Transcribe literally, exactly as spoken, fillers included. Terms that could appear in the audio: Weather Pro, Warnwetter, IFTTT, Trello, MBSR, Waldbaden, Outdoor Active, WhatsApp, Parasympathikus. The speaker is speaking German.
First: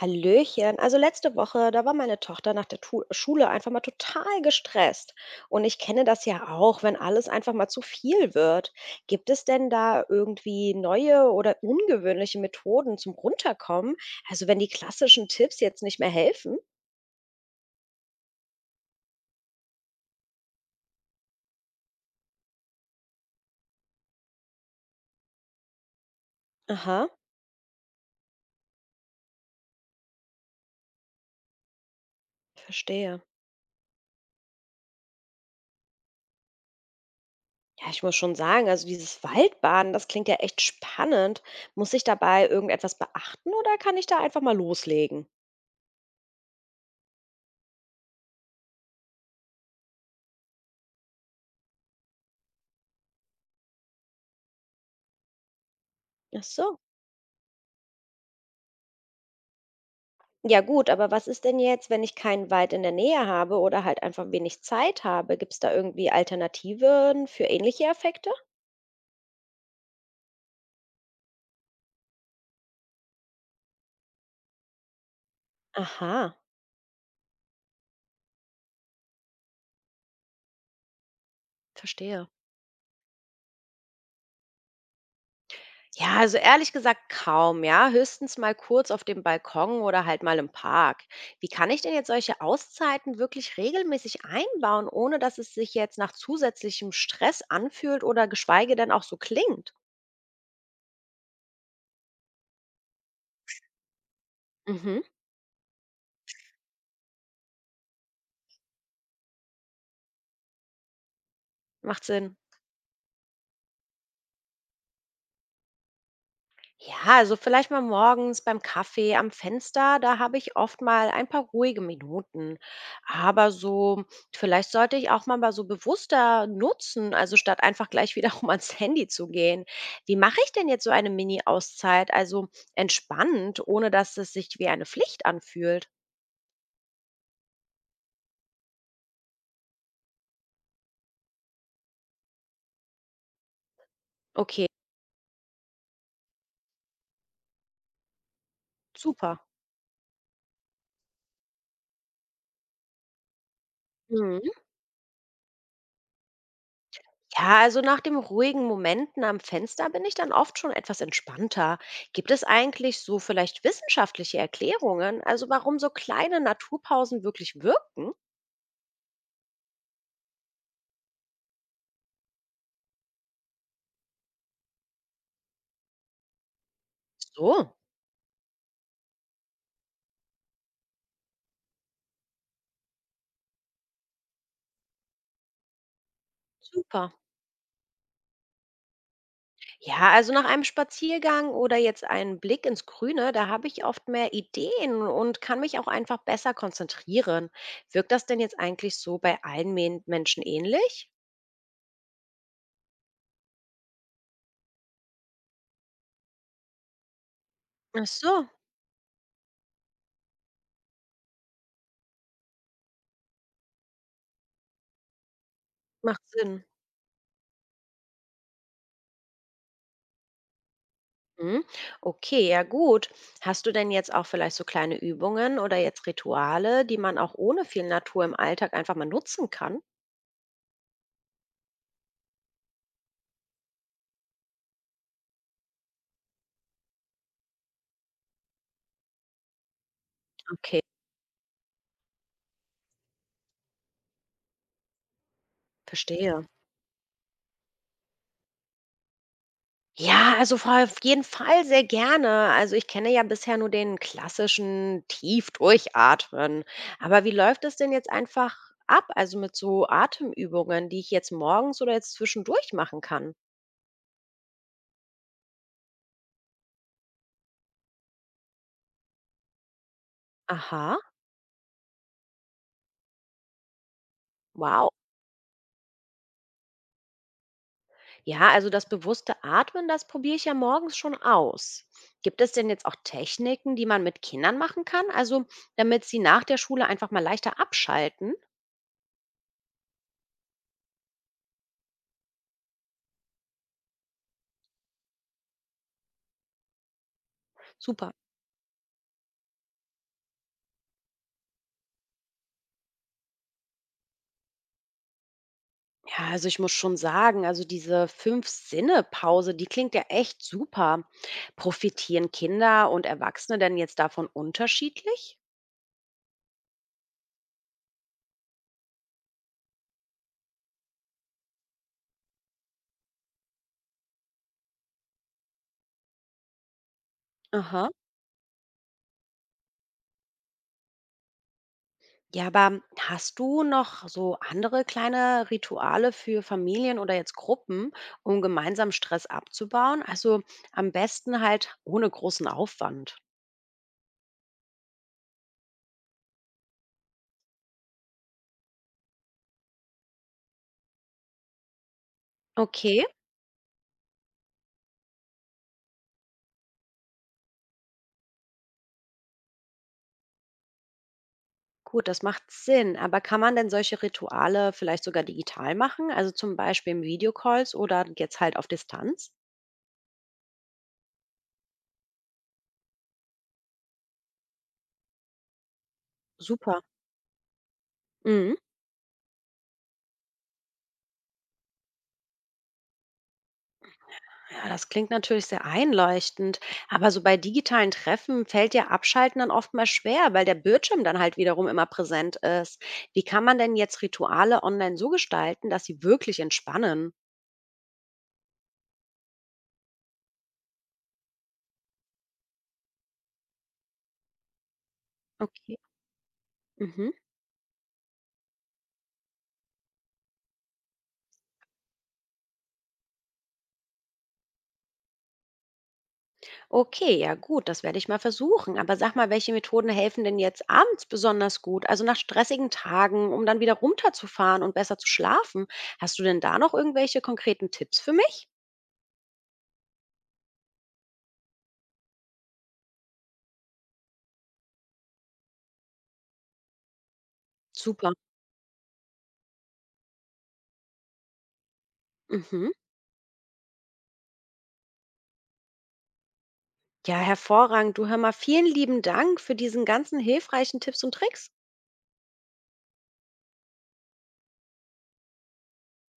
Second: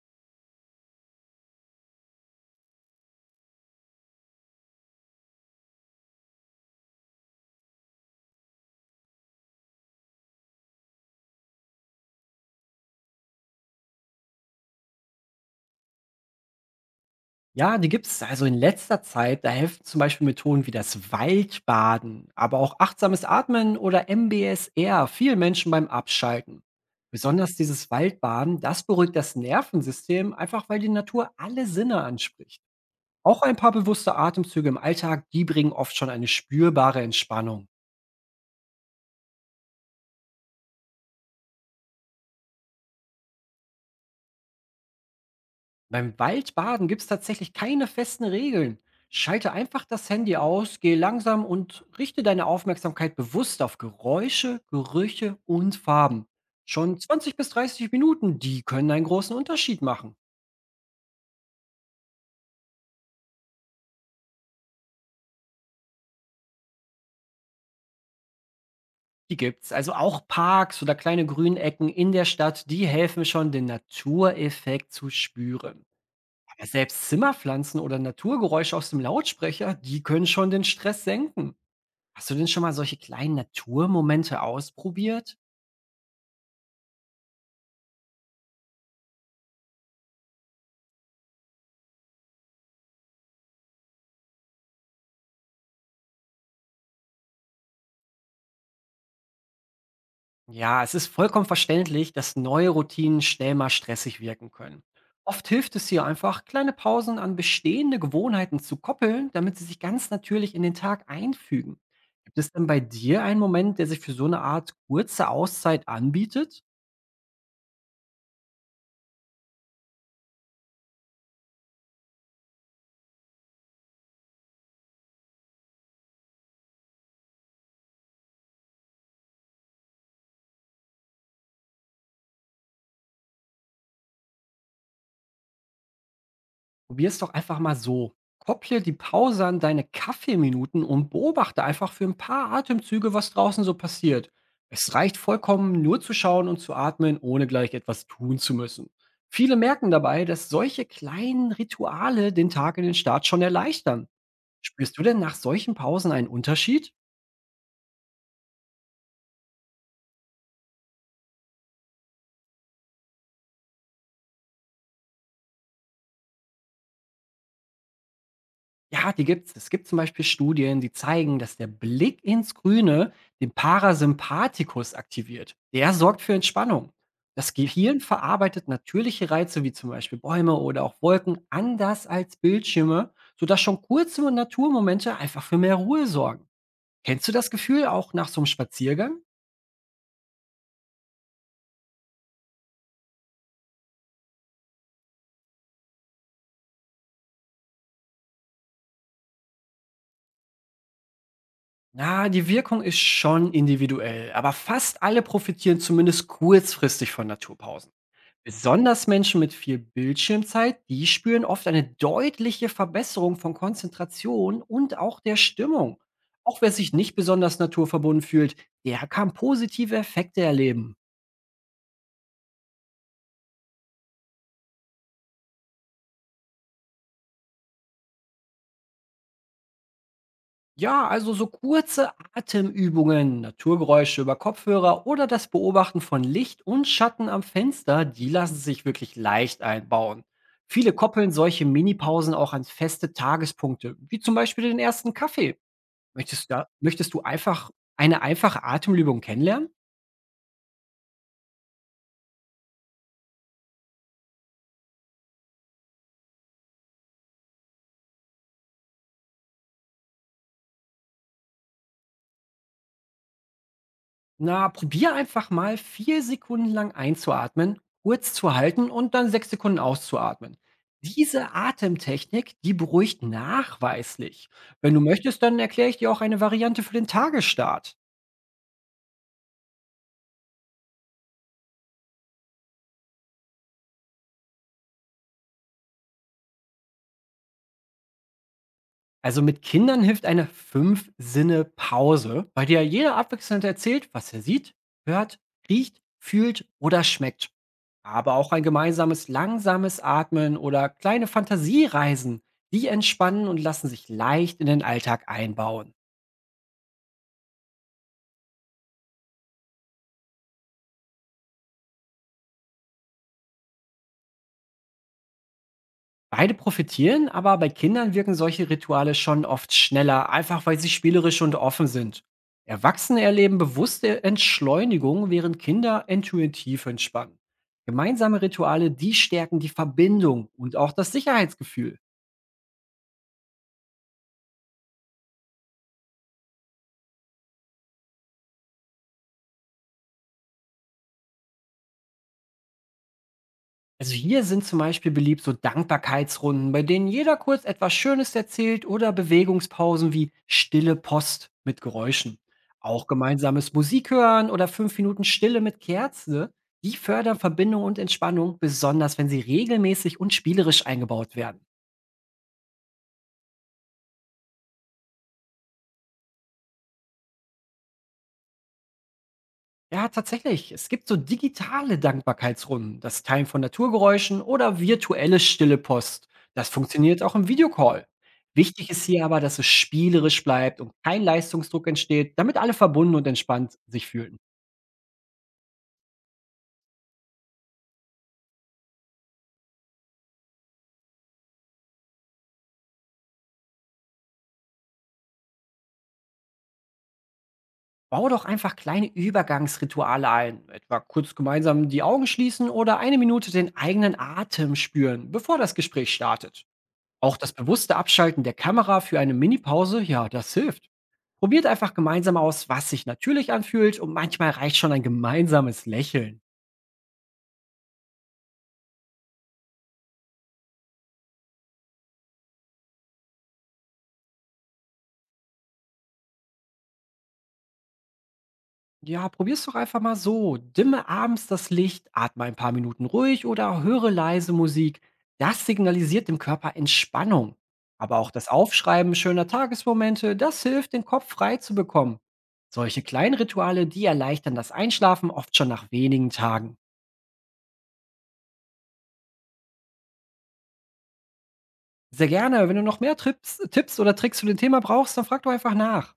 Hallöchen. Also letzte Woche, da war meine Tochter nach der Tu Schule einfach mal total gestresst. Und ich kenne das ja auch, wenn alles einfach mal zu viel wird. Gibt es denn da irgendwie neue oder ungewöhnliche Methoden zum Runterkommen? Also wenn die klassischen Tipps jetzt nicht mehr helfen? Ja, die gibt's. Also in letzter Zeit, da helfen zum Beispiel Methoden wie das Waldbaden, aber auch achtsames Atmen oder M B S R vielen Menschen beim Abschalten. Aha, Besonders dieses Waldbaden, das beruhigt das Nervensystem, einfach weil die Natur alle Sinne anspricht. verstehe. Auch ein paar bewusste Atemzüge im Alltag, die bringen oft schon eine spürbare Entspannung. Ja, ich muss schon sagen, also dieses Waldbaden, das klingt ja echt spannend. Muss ich dabei irgendetwas beachten oder kann ich da einfach mal loslegen? Beim Waldbaden gibt es tatsächlich keine festen Regeln. Schalte einfach das Handy aus, geh langsam und richte deine Aufmerksamkeit bewusst auf Geräusche, Gerüche und Farben. Ach so. Schon zwanzig bis dreißig Minuten, die können einen großen Unterschied machen. Ja gut, aber was ist denn jetzt, wenn ich keinen Wald in der Nähe habe oder halt einfach wenig Zeit habe? Gibt's da irgendwie Alternativen für ähnliche Effekte? Die gibt's. Also auch Parks oder kleine Grünecken in der Stadt, die helfen schon, den Natureffekt zu spüren. Aha. Aber selbst Zimmerpflanzen oder Naturgeräusche aus dem Lautsprecher, die können schon den Stress senken. Verstehe. Hast du denn schon mal solche kleinen Naturmomente ausprobiert? Ja, also ehrlich gesagt kaum, ja. Höchstens mal kurz auf dem Balkon oder halt mal im Park. Wie kann ich denn jetzt solche Auszeiten wirklich regelmäßig einbauen, ohne dass es sich jetzt nach zusätzlichem Stress anfühlt oder geschweige denn auch so klingt? Ja, es ist vollkommen verständlich, dass neue Routinen schnell mal stressig wirken können. Mhm. Oft hilft es hier einfach, kleine Pausen an bestehende Gewohnheiten zu koppeln, damit sie sich ganz natürlich in den Tag einfügen. Macht Sinn. Gibt es denn bei dir einen Moment, der sich für so eine Art kurze Auszeit anbietet? Ja, also vielleicht mal morgens beim Kaffee am Fenster, da habe ich oft mal ein paar ruhige Minuten. Aber so, vielleicht sollte ich auch mal mal so bewusster nutzen, also statt einfach gleich wiederum ans Handy zu gehen. Wie mache ich denn jetzt so eine Mini-Auszeit, also entspannt, ohne dass es sich wie eine Pflicht anfühlt? Probier's doch einfach mal so. Kopple die Pause an deine Kaffeeminuten und beobachte einfach für ein paar Atemzüge, was draußen so passiert. Okay, Es reicht vollkommen, nur zu schauen und zu atmen, ohne gleich etwas tun zu müssen. super. Viele merken dabei, dass solche kleinen Rituale den Tag in den Start schon erleichtern. Mhm. Spürst du denn nach solchen Pausen einen Unterschied? Ja, also nach dem ruhigen Momenten am Fenster bin ich dann oft schon etwas entspannter. Gibt es eigentlich so vielleicht wissenschaftliche Erklärungen, also warum so kleine Naturpausen wirklich wirken? Ja, die gibt's. Es gibt zum Beispiel Studien, die zeigen, dass der Blick ins Grüne den Parasympathikus aktiviert. Der sorgt für Entspannung. Das So, Gehirn verarbeitet natürliche Reize wie zum Beispiel Bäume oder auch Wolken anders als Bildschirme, sodass schon kurze Naturmomente einfach für mehr Ruhe sorgen. super. Kennst du das Gefühl auch nach so einem Spaziergang? Ja, also nach einem Spaziergang oder jetzt einen Blick ins Grüne, da habe ich oft mehr Ideen und kann mich auch einfach besser konzentrieren. Wirkt das denn jetzt eigentlich so bei allen Men- Menschen ähnlich? Na, die Wirkung ist schon individuell, aber fast alle profitieren zumindest kurzfristig von Naturpausen. Ach so, Besonders Menschen mit viel Bildschirmzeit, die spüren oft eine deutliche Verbesserung von Konzentration und auch der Stimmung. macht Auch Sinn. wer sich nicht besonders naturverbunden fühlt, der kann positive Effekte erleben. Mhm. Okay, ja gut. Hast du denn jetzt auch vielleicht so kleine Übungen oder jetzt Rituale, die man auch ohne viel Natur im Alltag einfach mal nutzen kann? Ja, also so kurze Atemübungen, Naturgeräusche über Kopfhörer oder das Beobachten von Licht und Schatten am Fenster, die lassen sich wirklich leicht einbauen. Okay, Viele koppeln solche Minipausen auch an feste Tagespunkte, wie zum Beispiel den ersten Kaffee. verstehe. Möchtest du, da möchtest du einfach eine einfache Atemübung kennenlernen? Ja, also vor- auf jeden Fall sehr gerne. Also ich kenne ja bisher nur den klassischen tief durchatmen. Aber wie läuft es denn jetzt einfach ab? Also mit so Atemübungen, die ich jetzt morgens oder jetzt zwischendurch machen kann? Na, probier einfach mal vier Sekunden lang einzuatmen, kurz zu halten und dann sechs Sekunden auszuatmen. Aha. Diese Atemtechnik, die beruhigt nachweislich. Wow. Wenn du möchtest, dann erkläre ich dir auch eine Variante für den Tagesstart. Ja, also das bewusste Atmen, das probiere ich ja morgens schon aus. Gibt es denn jetzt auch Techniken, die man mit Kindern machen kann? Also, damit sie nach der Schule einfach mal leichter abschalten? Also mit Kindern hilft eine Fünf-Sinne-Pause, bei der jeder abwechselnd erzählt, was er sieht, hört, riecht, fühlt oder schmeckt. Super. Aber auch ein gemeinsames langsames Atmen oder kleine Fantasiereisen, die entspannen und lassen sich leicht in den Alltag einbauen. Ja, also ich muss schon sagen, also diese Fünf-Sinne-Pause, die klingt ja echt super. Profitieren Kinder und Erwachsene denn jetzt davon unterschiedlich? Beide profitieren, aber bei Kindern wirken solche Rituale schon oft schneller, einfach weil sie spielerisch und offen sind. Erwachsene erleben bewusste Entschleunigung, während Kinder intuitiv entspannen. Aha. Gemeinsame Rituale, die stärken die Verbindung und auch das Sicherheitsgefühl. Ja, aber hast du noch so andere kleine Rituale für Familien oder jetzt Gruppen, um gemeinsam Stress abzubauen? Also am besten halt ohne großen Aufwand. Also hier sind zum Beispiel beliebt so Dankbarkeitsrunden, bei denen jeder kurz etwas Schönes erzählt oder Bewegungspausen wie stille Post mit Geräuschen. Okay, Auch gemeinsames Musik hören oder fünf Minuten Stille mit Kerze, die fördern Verbindung und Entspannung, besonders wenn sie regelmäßig und spielerisch eingebaut werden. gut, das macht Sinn. Aber kann man denn solche Rituale vielleicht sogar digital machen? Also zum Beispiel in Videocalls oder jetzt halt auf Distanz? Ja, tatsächlich. Es gibt so digitale Dankbarkeitsrunden, das Teilen von Naturgeräuschen oder virtuelle stille Post. Das Super. funktioniert auch im Videocall. Mhm. Wichtig ist hier aber, dass es spielerisch bleibt und kein Leistungsdruck entsteht, damit alle verbunden und entspannt sich fühlen. Ja, das klingt natürlich sehr einleuchtend, aber so bei digitalen Treffen fällt ja Abschalten dann oftmals schwer, weil der Bildschirm dann halt wiederum immer präsent ist. Wie kann man denn jetzt Rituale online so gestalten, dass sie wirklich entspannen? Bau doch einfach kleine Übergangsrituale ein, etwa kurz gemeinsam die Augen schließen oder eine Minute den eigenen Atem spüren, bevor das Okay. Gespräch startet. Mhm. Auch das bewusste Abschalten der Kamera für eine Minipause, ja, das hilft. Probiert einfach gemeinsam aus, was sich natürlich anfühlt und manchmal reicht schon ein gemeinsames Lächeln. Okay, ja gut, das werde ich mal versuchen. Aber sag mal, welche Methoden helfen denn jetzt abends besonders gut? Also nach stressigen Tagen, um dann wieder runterzufahren und besser zu schlafen. Hast du denn da noch irgendwelche konkreten Tipps für mich? Ja, probier's doch einfach mal so. Dimme abends das Licht, atme ein paar Minuten ruhig oder höre leise Musik. Das signalisiert dem Körper Entspannung. Super. Aber auch das Aufschreiben schöner Tagesmomente, das hilft, den Kopf frei zu bekommen. Mhm. Solche kleinen Rituale, die erleichtern das Einschlafen oft schon nach wenigen Tagen. Ja, hervorragend. Du hör mal, vielen lieben Dank für diesen ganzen hilfreichen Tipps und Tricks. Sehr gerne. Wenn du noch mehr Tipps, Tipps oder Tricks zu dem Thema brauchst, dann frag doch einfach nach.